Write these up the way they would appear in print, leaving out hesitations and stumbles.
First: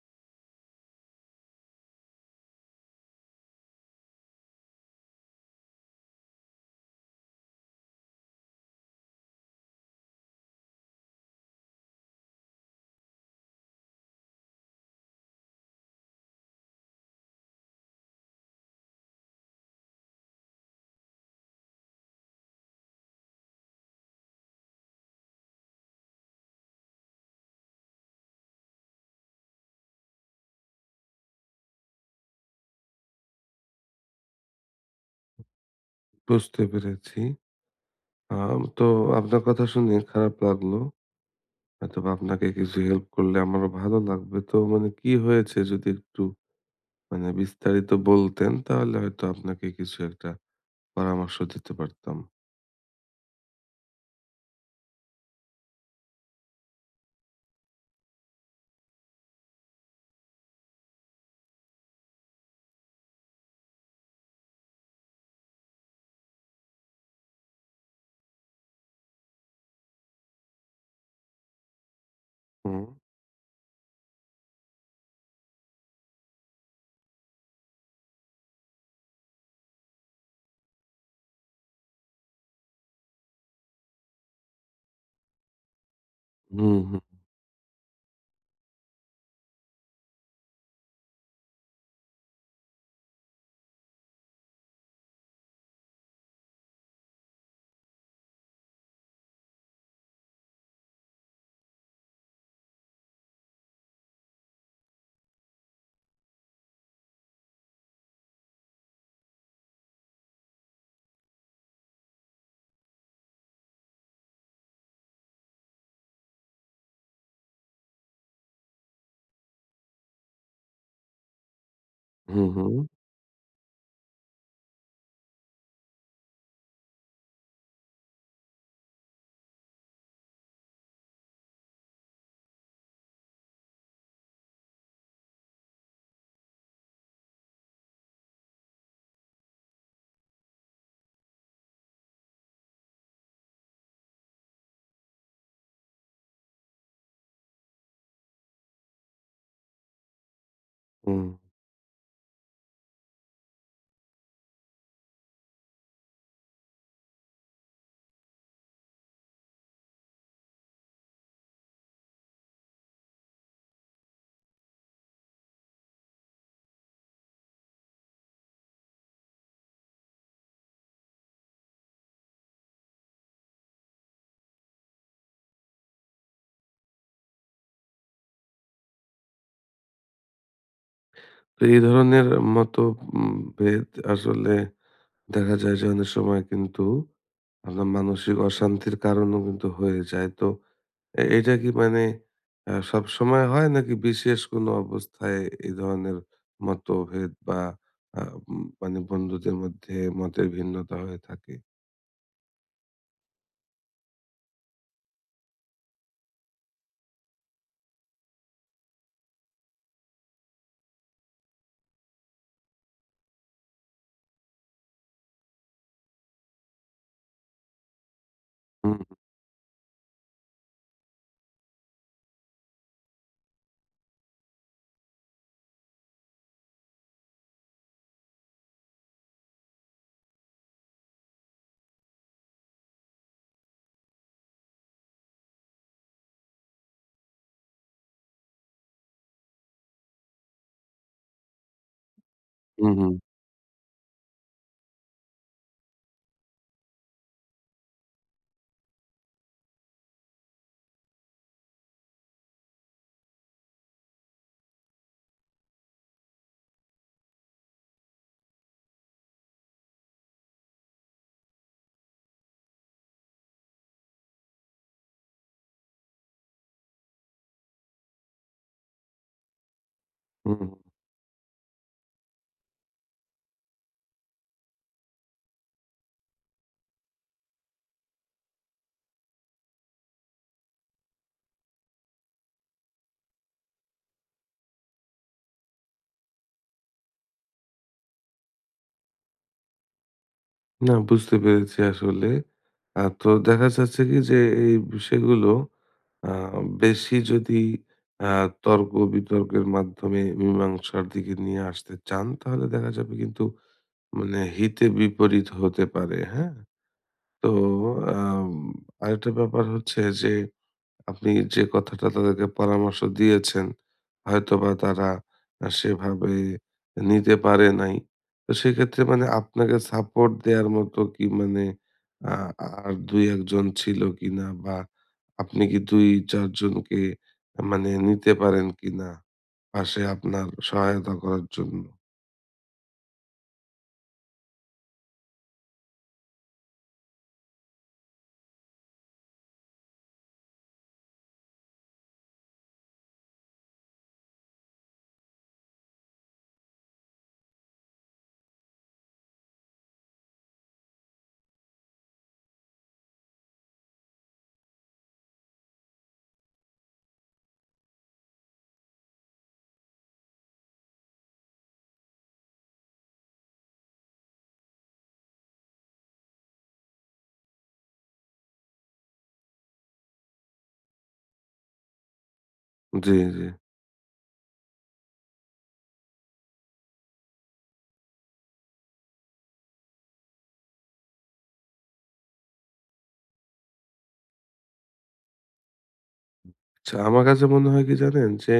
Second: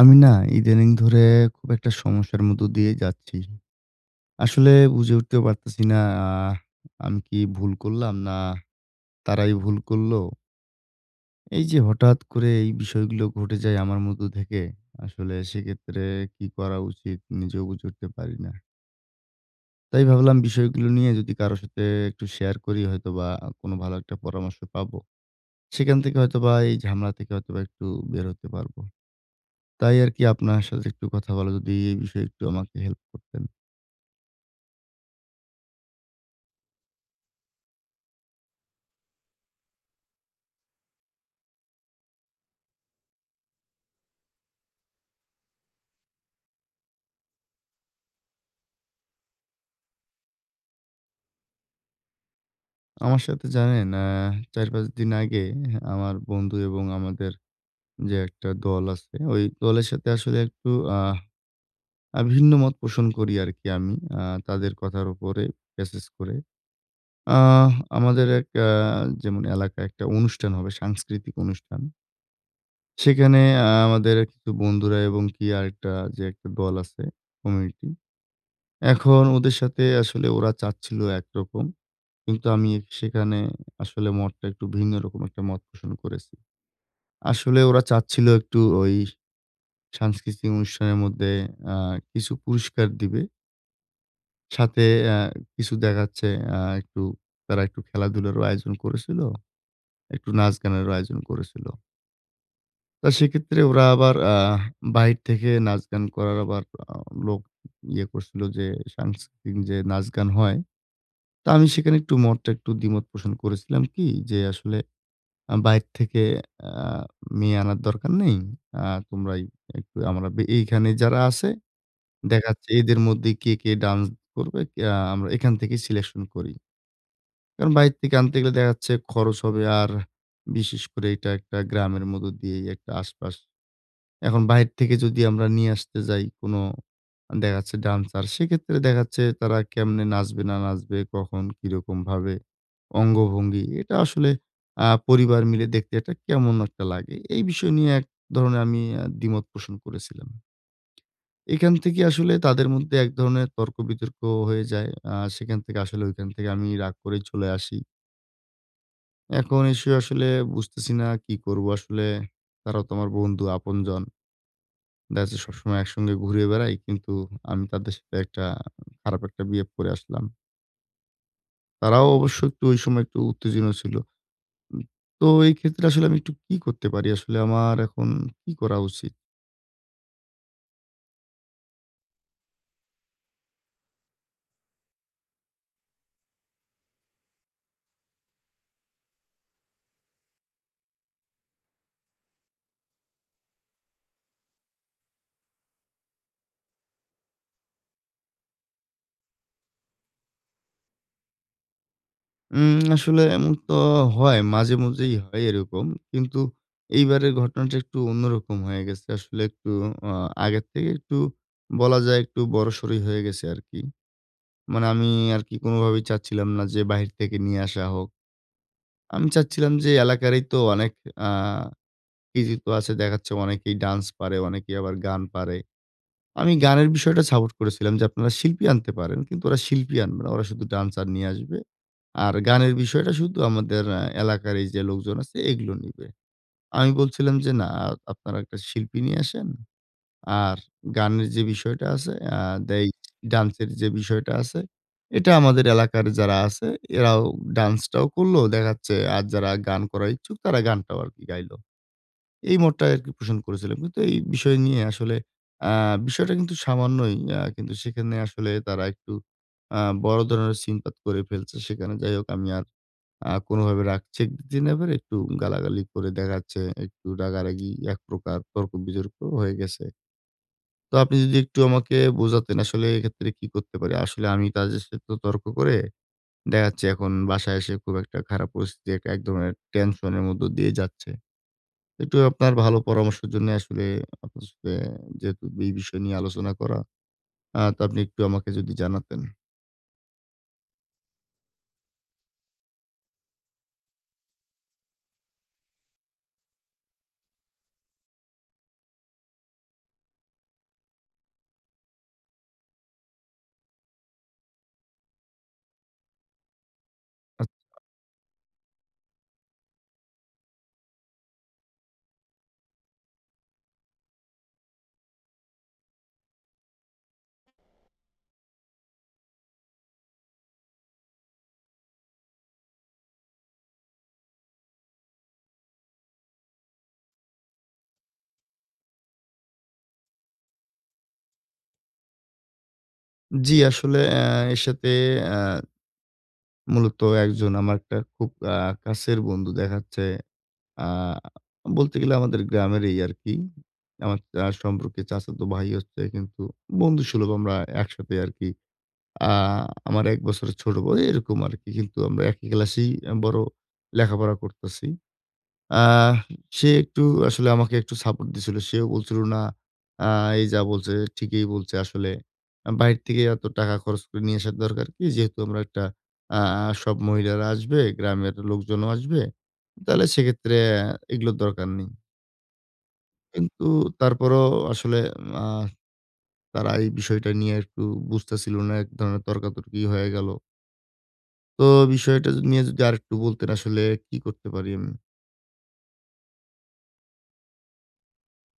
আমি না ইদানিং ধরে খুব একটা সমস্যার মধ্য দিয়ে যাচ্ছি। আসলে বুঝে উঠতে পারতেছি না আহ আমি কি ভুল করলাম? না তারাই ভুল করলো? এই যে হঠাৎ করে এই বিষয়গুলো ঘটে যায় আমার মধ্য থেকে, আসলে সেক্ষেত্রে কি করা উচিত নিজেও বুঝে উঠতে পারি না। তাই ভাবলাম বিষয়গুলো নিয়ে যদি কারো সাথে একটু শেয়ার করি হয়তোবা কোনো ভালো একটা পরামর্শ পাবো। সেখান থেকে হয়তোবা এই ঝামেলা থেকে হয়তোবা একটু বের হতে পারবো। তাই আরকি আপনার সাথে একটু কথা বলা যদি এই বিষয়ে একটু আমাকে হেল্প করতেন। বুঝতে পেরেছি। তো আপনার কথা শুনে খারাপ লাগলো। হয়তোবা আপনাকে কিছু হেল্প করলে আমারও ভালো লাগবে। তো মানে কি হয়েছে যদি একটু মানে বিস্তারিত বলতেন তাহলে হয়তো আপনাকে কিছু একটা পরামর্শ দিতে পারতাম। আমার সাথে জানেন ৪-৫ দিন আগে আমার বন্ধু এবং আমাদের যে একটা দল আছে, ওই দলের সাথে আসলে একটু আহ আ ভিন্ন মত পোষণ করি আরকি আমি। আ তাদের কথার উপরে বেসিস করে। আহ আমাদের এক যেমন এলাকায় একটা অনুষ্ঠান হবে, সাংস্কৃতিক অনুষ্ঠান। হুম, সেখানে আমাদের কিছু বন্ধুরা এবং কি আরেকটা যে একটা দল আছে, কমিউনিটি। এখন ওদের সাথে আসলে ওরা চাচ্ছিল একরকম। কিন্তু আমি সেখানে আসলে মতটা একটু ভিন্ন রকম একটা মত পোষণ করেছি। হুম, হুম, আসলে ওরা চাচ্ছিল একটু ওই সাংস্কৃতিক অনুষ্ঠানের মধ্যে আ কিছু পুরস্কার দিবে। সাথে আ কিছু দেখাচ্ছে একটু তারা একটু খেলাধুলারও আয়োজন করেছিল, একটু নাচ-গানেরও আয়োজন করেছিল। তা সেক্ষেত্রে ওরা আবার বাহির থেকে নাচ-গান করার আবার আ লোক ইয়ে করছিল যে সাংস্কৃতিক যে নাচ-গান হয়। তা আমি সেখানে একটু মতটা একটু দ্বিমত পোষণ করেছিলাম কি যে আসলে বাইরে থেকে আ মেয়ে আনার দরকার নেই। আ তোমরাই একটু আমরা এইখানে যারা আছে হুম, দেখা যাচ্ছে হুম, এদের মধ্যে কে, কে ডান্স করবে আমরা এখান থেকেই সিলেকশন করি। কারণ বাইরে থেকে আনতে গেলে দেখা যাচ্ছে খরচ হবে আর বিশেষ করে এটা একটা গ্রামের মধ্য দিয়েই একটা আশপাশ এখন বাহির থেকে যদি আমরা নিয়ে আসতে যাই কোন দেখা যাচ্ছে ডান্সার, সেক্ষেত্রে দেখা যাচ্ছে তারা কেমনে নাচবে না নাচবে, কখন কিরকমভাবে অঙ্গভঙ্গি, এটা আসলে পরিবার মিলে দেখতে এটা কেমন একটা লাগে। এই বিষয় নিয়ে এক ধরনের আমি দ্বিমত পোষণ করেছিলাম। হুম। এখান থেকে আসলে তাদের মধ্যে এক ধরনের তর্ক-বিতর্ক হয়ে যায়। সেখান থেকে আসলে ঐখান থেকে আমি রাগ করেই চলে আসি। এখন এসে আসলে বুঝতেছি না কি করব আসলে? তারাও তো আমার বন্ধু, আপনজন। দেখা যাচ্ছে সবসময় একসঙ্গে ঘুরে বেড়াই। কিন্তু আমি তাদের সাথে একটা খারাপ একটা বিহেভ করে আসলাম। তারাও অবশ্য একটু ওই সময় একটু উত্তেজিত ছিল। উম তো এই ক্ষেত্রে আসলে আমি একটু কি করতে পারি? আসলে আমার এখন কি করা উচিত? তো এই ধরনের মতো উম ভেদ আসলে দেখা যায় যে অনেক সময় কিন্তু আপনার মানসিক অশান্তির কারণও কিন্তু হয়ে যায়। তো এটা কি মানে সবসময় হয় নাকি বিশেষ কোনো অবস্থায় এই ধরনের মতভেদ বা আ উম মানে বন্ধুদের মধ্যে মতের ভিন্নতা হয়ে থাকে? আসলে এমন তো হয়, মাঝেমধ্যেই হয় এরকম। কিন্তু এইবারের ঘটনাটা একটু অন্যরকম হয়ে গেছে। আসলে একটু আ আগের থেকে একটু বলা যায় একটু বড়সড়ই হয়ে গেছে আরকি। মানে আমি আরকি কোনোভাবেই চাচ্ছিলাম না যে বাহির থেকে নিয়ে আসা হোক। হুম, আমি চাচ্ছিলাম যে এলাকারই তো অনেক আ কৃতি তো আছে। দেখাচ্ছে অনেকেই ডান্স পারে, অনেকেই আবার গান পারে। আমি গানের বিষয়টা সাপোর্ট করেছিলাম যে আপনারা শিল্পী আনতে পারেন। কিন্তু ওরা শিল্পী আনবে না। ওরা শুধু ডান্সার নিয়ে আসবে। আর গানের বিষয়টা শুধু আমাদের এলাকার এই যে লোকজন আছে এগুলো নিবে। আমি বলছিলাম যে, "না, আপনারা একটা শিল্পী নিয়ে আসেন।" আর গানের যে বিষয়টা আছে আ দেই হুম, হুম, ডান্সের যে বিষয়টা আছে, এটা আমাদের এলাকার যারা আছে এরাও ডান্সটাও করলো। দেখা যাচ্ছে আর যারা গান করার ইচ্ছুক তারা গানটাও আরকি গাইলো। এই মোডটা আরকি পোষণ করেছিলাম। কিন্তু এই বিষয় নিয়ে আসলে আ বিষয়টা কিন্তু সামান্যই কিন্তু সেখানে আসলে তারা একটু আ বড় ধরনের সিনপাত করে ফেলছে। সেখানে যাই হোক আমি আর কোনোভাবে রাগ চেক দিতে না পেরে একটু গালাগালি করে দেখা যাচ্ছে একটু রাগারাগি একপ্রকার তর্ক-বিতর্ক হয়ে গেছে। হুম, হুম। তো আপনি যদি একটু আমাকে বোঝাতেন আসলে এক্ষেত্রে কি করতে পারি? আসলে আমি তাদের সাথে তো তর্ক করে দেখা যাচ্ছে এখন বাসায় এসে খুব একটা খারাপ পরিস্থিতি একটা এক ধরনের টেনশন এর মধ্য দিয়ে যাচ্ছে। একটু আপনার ভালো পরামর্শের জন্য আসলে আপনার সাথে যেহেতু এই বিষয় নিয়ে আলোচনা করা, তো আপনি একটু আমাকে যদি জানাতেন। না বুঝতে পেরেছি আসলে। তো দেখা যাচ্ছে কি যে এই বিষয়গুলো আ বেশি যদি আ তর্ক-বিতর্কের মাধ্যমে মীমাংসার দিকে নিয়ে আসতে চান তাহলে দেখা যাবে কিন্তু মানে হিতে বিপরীত হতে পারে, হ্যাঁ? আ তো আম আরেকটা ব্যাপার হচ্ছে যে, আপনি যে কথাটা তাদেরকে পরামর্শ দিয়েছেন, হয়তোবা তারা সেভাবে নিতে পারে নাই। তো সেক্ষেত্রে মানে আপনাকে সাপোর্ট দেয়ার মতো কি মানে আ আর ২, ১ জন ছিল কিনা? বা আপনি কি ২, ৪ জনকে মানে নিতে পারেন কিনা? পাশে আপনার সহায়তা করার জন্য? জি, আসলে এর সাথে অ্যা মূলত একজন আমার একটা খুব কাছের বন্ধু দেখাচ্ছে আ বলতে গেলে আমাদের গ্রামেরই আরকি। আমার সম্পর্কে চাচাতো ভাই হচ্ছে কিন্তু বন্ধুসুলভ আমরা একসাথে আরকি। আ আমার ১ বছরের ছোট বউ এরকম আরকি। কিন্তু আমরা একই ক্লাসেই আ বড় লেখাপড়া করতেছি। আহ সে একটু আসলে আমাকে একটু সাপোর্ট দিছিল। সেও বলছিল, "না, আ এই যা বলছে ঠিকই বলছে আসলে। বাহির থেকে এত টাকা খরচ করে নিয়ে আসার দরকার কি? যেহেতু আমরা একটা আ আ সব মহিলারা আসবে, গ্রামের লোকজনও আসবে। তাহলে সেক্ষেত্রে এগুলোর দরকার নেই।" জি, জি। কিন্তু তারপরও আসলে আ তারা এই বিষয়টা নিয়ে একটু বুঝতেছিল না। এক ধরনের তর্কাতর্কি হয়ে গেল। তো বিষয়টা নিয়ে যদি আরেকটু বলতেন আসলে কি করতে পারি আমি? আচ্ছা, আমার কাছে মনে হয় কি জানেন? যে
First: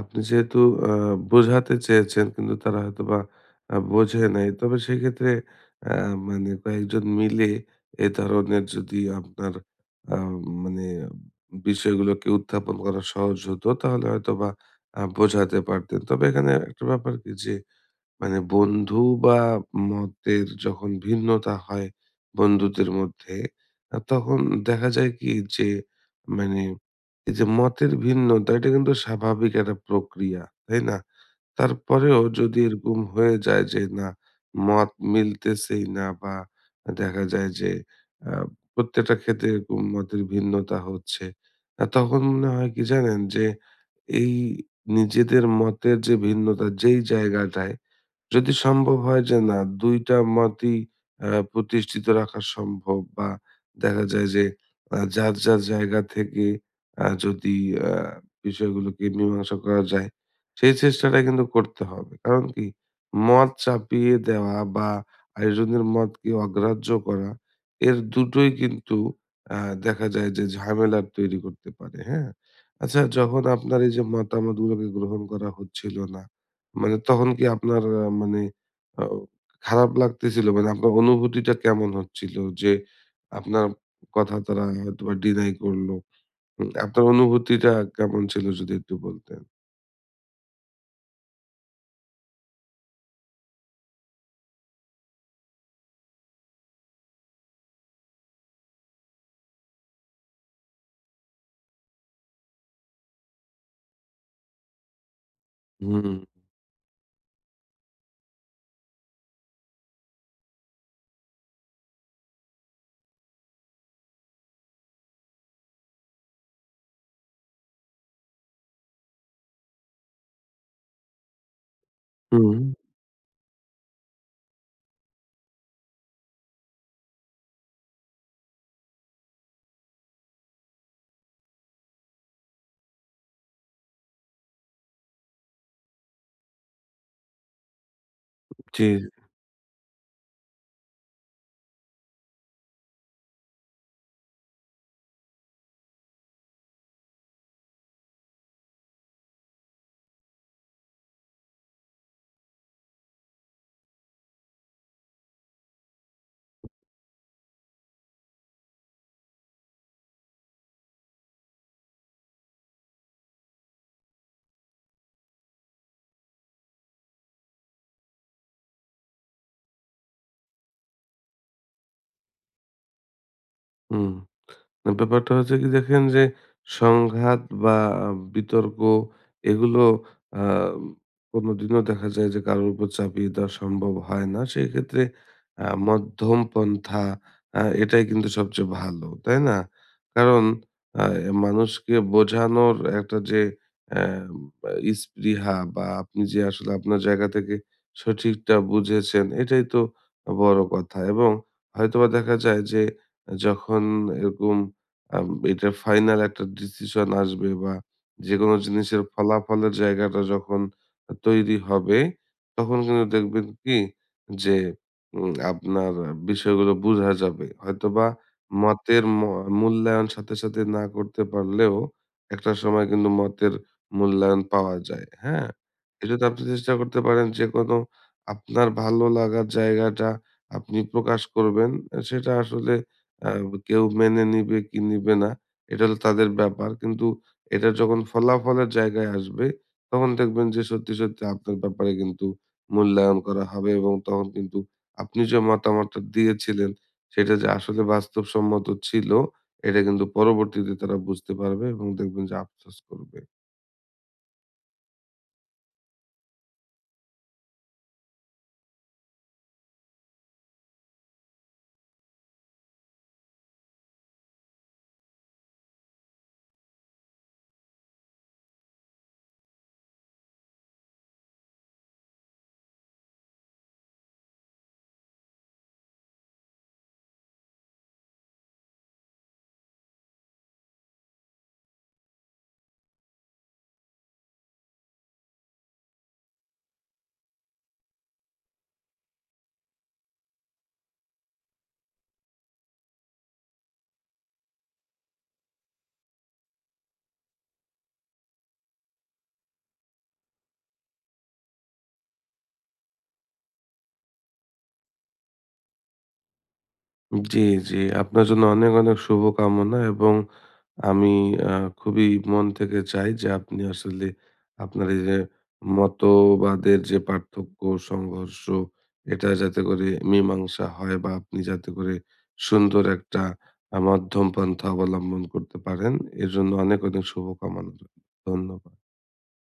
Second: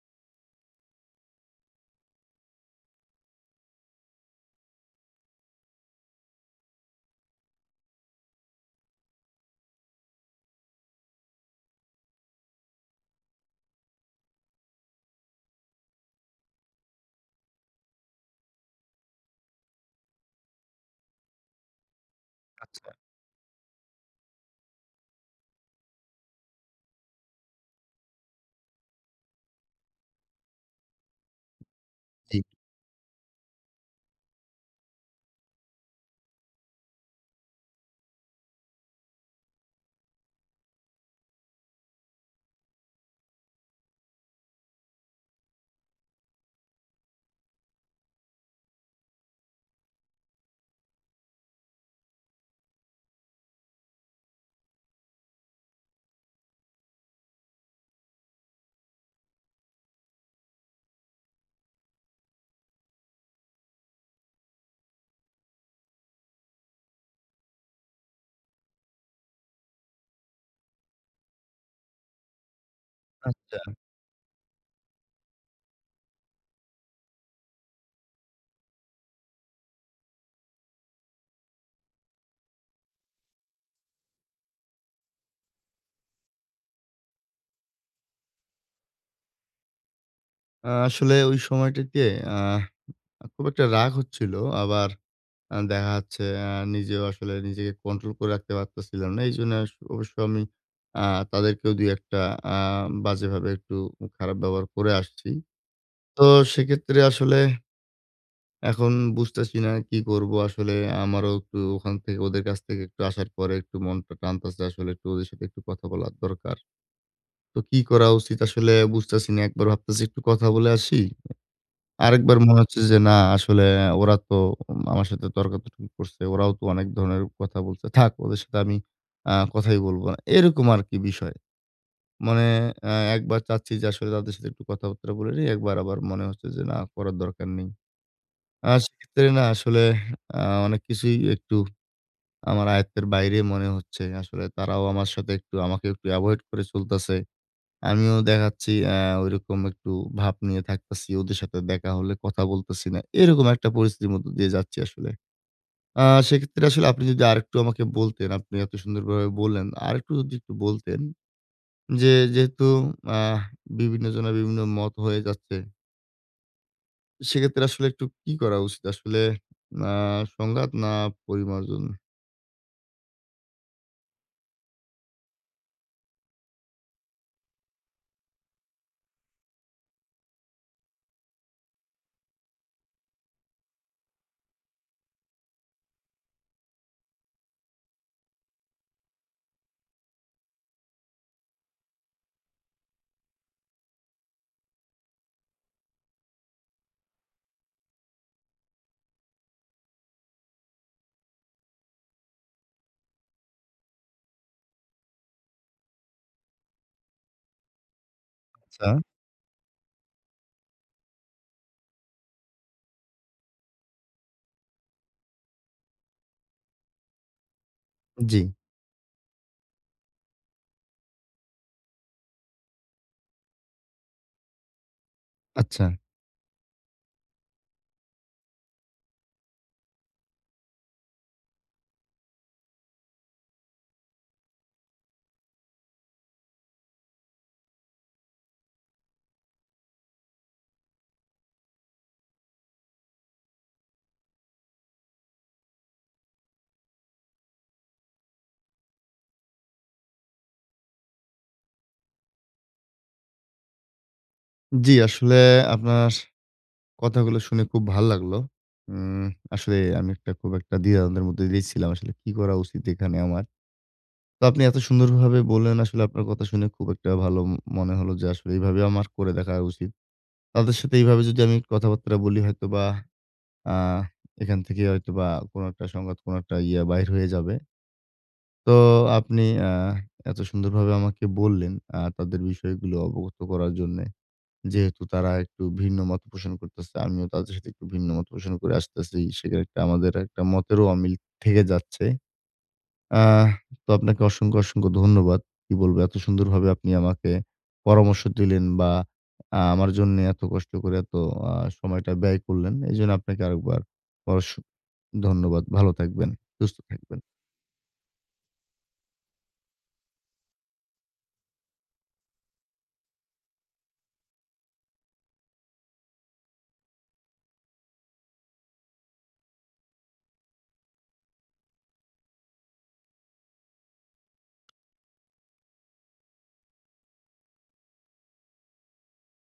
আপনি যেহেতু আ বোঝাতে চেয়েছেন কিন্তু তারা হয়তোবা বোঝে নাই। তবে সেক্ষেত্রে আ মানে কয়েকজন মিলে এ ধরনের যদি আপনার আ মানে বিষয়গুলোকে উত্থাপন করা সহজ হতো তাহলে হয়তোবা বোঝাতে পারতেন। তবে এখানে একটা ব্যাপার কি যে মানে বন্ধু বা মতের যখন ভিন্নতা হয় বন্ধুদের আচ্ছা, মধ্যে তখন দেখা যায় কি যে মানে এই যে মতের ভিন্নতা এটা কিন্তু স্বাভাবিক একটা প্রক্রিয়া তাই না, তারপরেও জি। যদি এরকম হয়ে যায় যে না মত মিলতেছেই না বা দেখা যায় যে আহ, প্রত্যেকটা ক্ষেত্রে এরকম মতের ভিন্নতা হচ্ছে, তখন মনে হয় কি জানেন যে এই নিজেদের মতের যে ভিন্নতা যেই জায়গাটায় যদি সম্ভব হয় যে না ২ টা মতই প্রতিষ্ঠিত রাখা সম্ভব বা দেখা যায় যে যার, যার জায়গা থেকে যদি আ বিষয়গুলোকে মীমাংসা করা যায়, সেই চেষ্টাটা কিন্তু করতে হবে। কারণ কি? মত চাপিয়ে দেওয়া বা আরেকজনের মতকে অগ্রাহ্য করা, এর দুটোই কিন্তু আ দেখা যায় যে ঝামেলার তৈরি করতে পারে। হ্যাঁ? আচ্ছা যখন আচ্ছা। আপনার এই যে মতামতগুলোকে গ্রহণ করা হচ্ছিল না মানে তখন কি আপনার মানে আ খারাপ লাগতেছিল? মানে আপনার অনুভূতিটা কেমন হচ্ছিল? যে আপনার কথা তারা হয়তোবা ডিনাই করলো। হুম, আপনার অনুভূতিটা কেমন ছিল যদি একটু বলতেন? আসলে ওই সময়টিতে আহ খুব একটা রাগ হচ্ছিল। আবার দেখা যাচ্ছে নিজেও আসলে নিজেকে কন্ট্রোল করে রাখতে পারতেছিলাম না। এইজন্য অবশ্য আমি আ তাদেরকেও ২-১ টা আ বাজেভাবে একটু খারাপ ব্যবহার করে আসছি। হুম, তো সেক্ষেত্রে আসলে এখন বুঝতেছি না কি করব? আসলে আমারও একটু ওখান থেকে ওদের কাছ থেকে একটু আসার পরে একটু মনটা টানতেছে আসলে একটু ওদের সাথে একটু কথা বলার দরকার। তো কি করা উচিত আসলে বুঝতেছি না। একবার ভাবতেছি একটু কথা বলে আসি। আরেকবার হুম, মনে হচ্ছে যে না আসলে ওরা তো আমার সাথে তর্কাতর্কি করছে। ওরাও তো অনেক ধরনের কথা বলছে। থাক ওদের সাথে আমি কথাই বলব না। এরকম আরকি বিষয়। মানে আ একবার চাচ্ছি যে আসলে তাদের সাথে একটু কথাবার্তা বলে নিই। একবার আবার মনে হচ্ছে যে না করার দরকার নেই। জি। সেক্ষেত্রে না আসলে আ অনেক কিছুই একটু আমার আয়ত্তের বাইরে মনে হচ্ছে। আসলে তারাও আমার সাথে একটু আমাকে একটু এভয়েড করে চলতেছে। আমিও দেখাচ্ছি ঐরকম একটু ভাব নিয়ে থাকতেছি। ওদের সাথে দেখা হলে কথা বলতেছি না। এরকম একটা পরিস্থিতির মধ্য দিয়ে যাচ্ছি আসলে। আ সেক্ষেত্রে আসলে আপনি যদি আরেকটু আমাকে বলতেন, আপনি এত সুন্দরভাবে বললেন। আরেকটু যদি একটু বলতেন যে, যেহেতু আহ বিভিন্ন জনের বিভিন্ন মত হয়ে যাচ্ছে, সেক্ষেত্রে আসলে একটু কি করা উচিত? আসলে আ সংঘাত না পরিমার্জন? হুম। না ব্যাপারটা হচ্ছে কি দেখেন যে সংঘাত বা বিতর্ক এগুলো আ কোনদিনও দেখা যায় যে কারোর উপর চাপিয়ে দেওয়া সম্ভব হয় না। সেক্ষেত্রে মধ্যম পন্থা এটাই কিন্তু সবচেয়ে ভালো। তাই না? কারণ আ মানুষকে বোঝানোর একটা যে অ্যা স্পৃহা বা আপনি যে আসলে আপনার জায়গা থেকে সঠিকটা বুঝেছেন এটাই তো বড় কথা। এবং হয়তোবা দেখা যায় যে যখন এরকম আম এটা ফাইনাল একটা ডিসিশন আসবে বা যেকোনো আচ্ছা। জিনিসের ফলাফলের জায়গাটা যখন তৈরি হবে, তখন কিন্তু দেখবেন কি যে আপনার বিষয়গুলো বুঝা যাবে। হয়তোবা জি, মতের মূল্যায়ন সাথে, সাথে না করতে পারলেও একটা সময় কিন্তু মতের মূল্যায়ন পাওয়া যায়। হ্যাঁ? আচ্ছা। এজন্য আপনি চেষ্টা করতে পারেন যেকোনো আপনার ভালো লাগার জায়গাটা আপনি প্রকাশ করবেন। সেটা আসলে আ কেউ মেনে নিবে কি নিবে না, এটা হলো তাদের ব্যাপার। কিন্তু এটা যখন ফলাফলের জায়গায় আসবে, তখন দেখবেন যে সত্যি, সত্যি আপনার ব্যাপারে কিন্তু মূল্যায়ন করা হবে এবং তখন কিন্তু আপনি যে মতামতটা দিয়েছিলেন, সেটা যে আসলে বাস্তবসম্মত ছিল, এটা কিন্তু পরবর্তীতে তারা বুঝতে পারবে এবং দেখবেন যে আফসোস করবে। জি, আসলে আপনার কথাগুলো শুনে খুব ভাল লাগলো। উম আসলে আমি একটা খুব একটা দ্বিধাদ্বন্দ্বের মধ্যে দিয়েই ছিলাম। আসলে কি করা উচিত এখানে আমার? তো আপনি এত সুন্দরভাবে বললেন আসলে আপনার কথা শুনে খুব একটা ভালো মনে হলো যে আসলে এইভাবে আমার করে দেখা উচিত। তাদের সাথে এইভাবে যদি আমি কথাবার্তা বলি হয়তোবা আ এখান থেকে হয়তোবা কোনো একটা সংঘাত, কোনো একটা ইয়া বাহির হয়ে যাবে। তো আপনি আ এত সুন্দরভাবে আমাকে বললেন তাদের বিষয়গুলো অবগত করার জন্যে। যেহেতু তারা একটু ভিন্ন মত পোষণ করতেছে, আমিও তাদের সাথে একটু ভিন্ন মত পোষণ করে আসতেছি। সেখানে একটা আমাদের একটা মতেরও অমিল থেকে যাচ্ছে। আহ তো আপনাকে অসংখ্য, অসংখ্য ধন্যবাদ। কি বলবো এত সুন্দরভাবে আপনি আমাকে পরামর্শ দিলেন বা আমার জন্যে এত কষ্ট করে এত আ সময়টা ব্যয় করলেন। এজন্য আপনাকে আরেকবার অস ধন্যবাদ। ভালো থাকবেন, সুস্থ থাকবেন। জি, জি। আপনার জন্য অনেক, অনেক শুভকামনা এবং আমি আ খুবই মন থেকে চাই যে আপনি আসলে আপনার এই যে মতবাদের যে পার্থক্য, সংঘর্ষ এটা যাতে করে মীমাংসা হয় বা আপনি যাতে করে সুন্দর একটা মধ্যম পন্থা অবলম্বন করতে পারেন। এজন্য অনেক, অনেক শুভকামনা রইলো। ধন্যবাদ।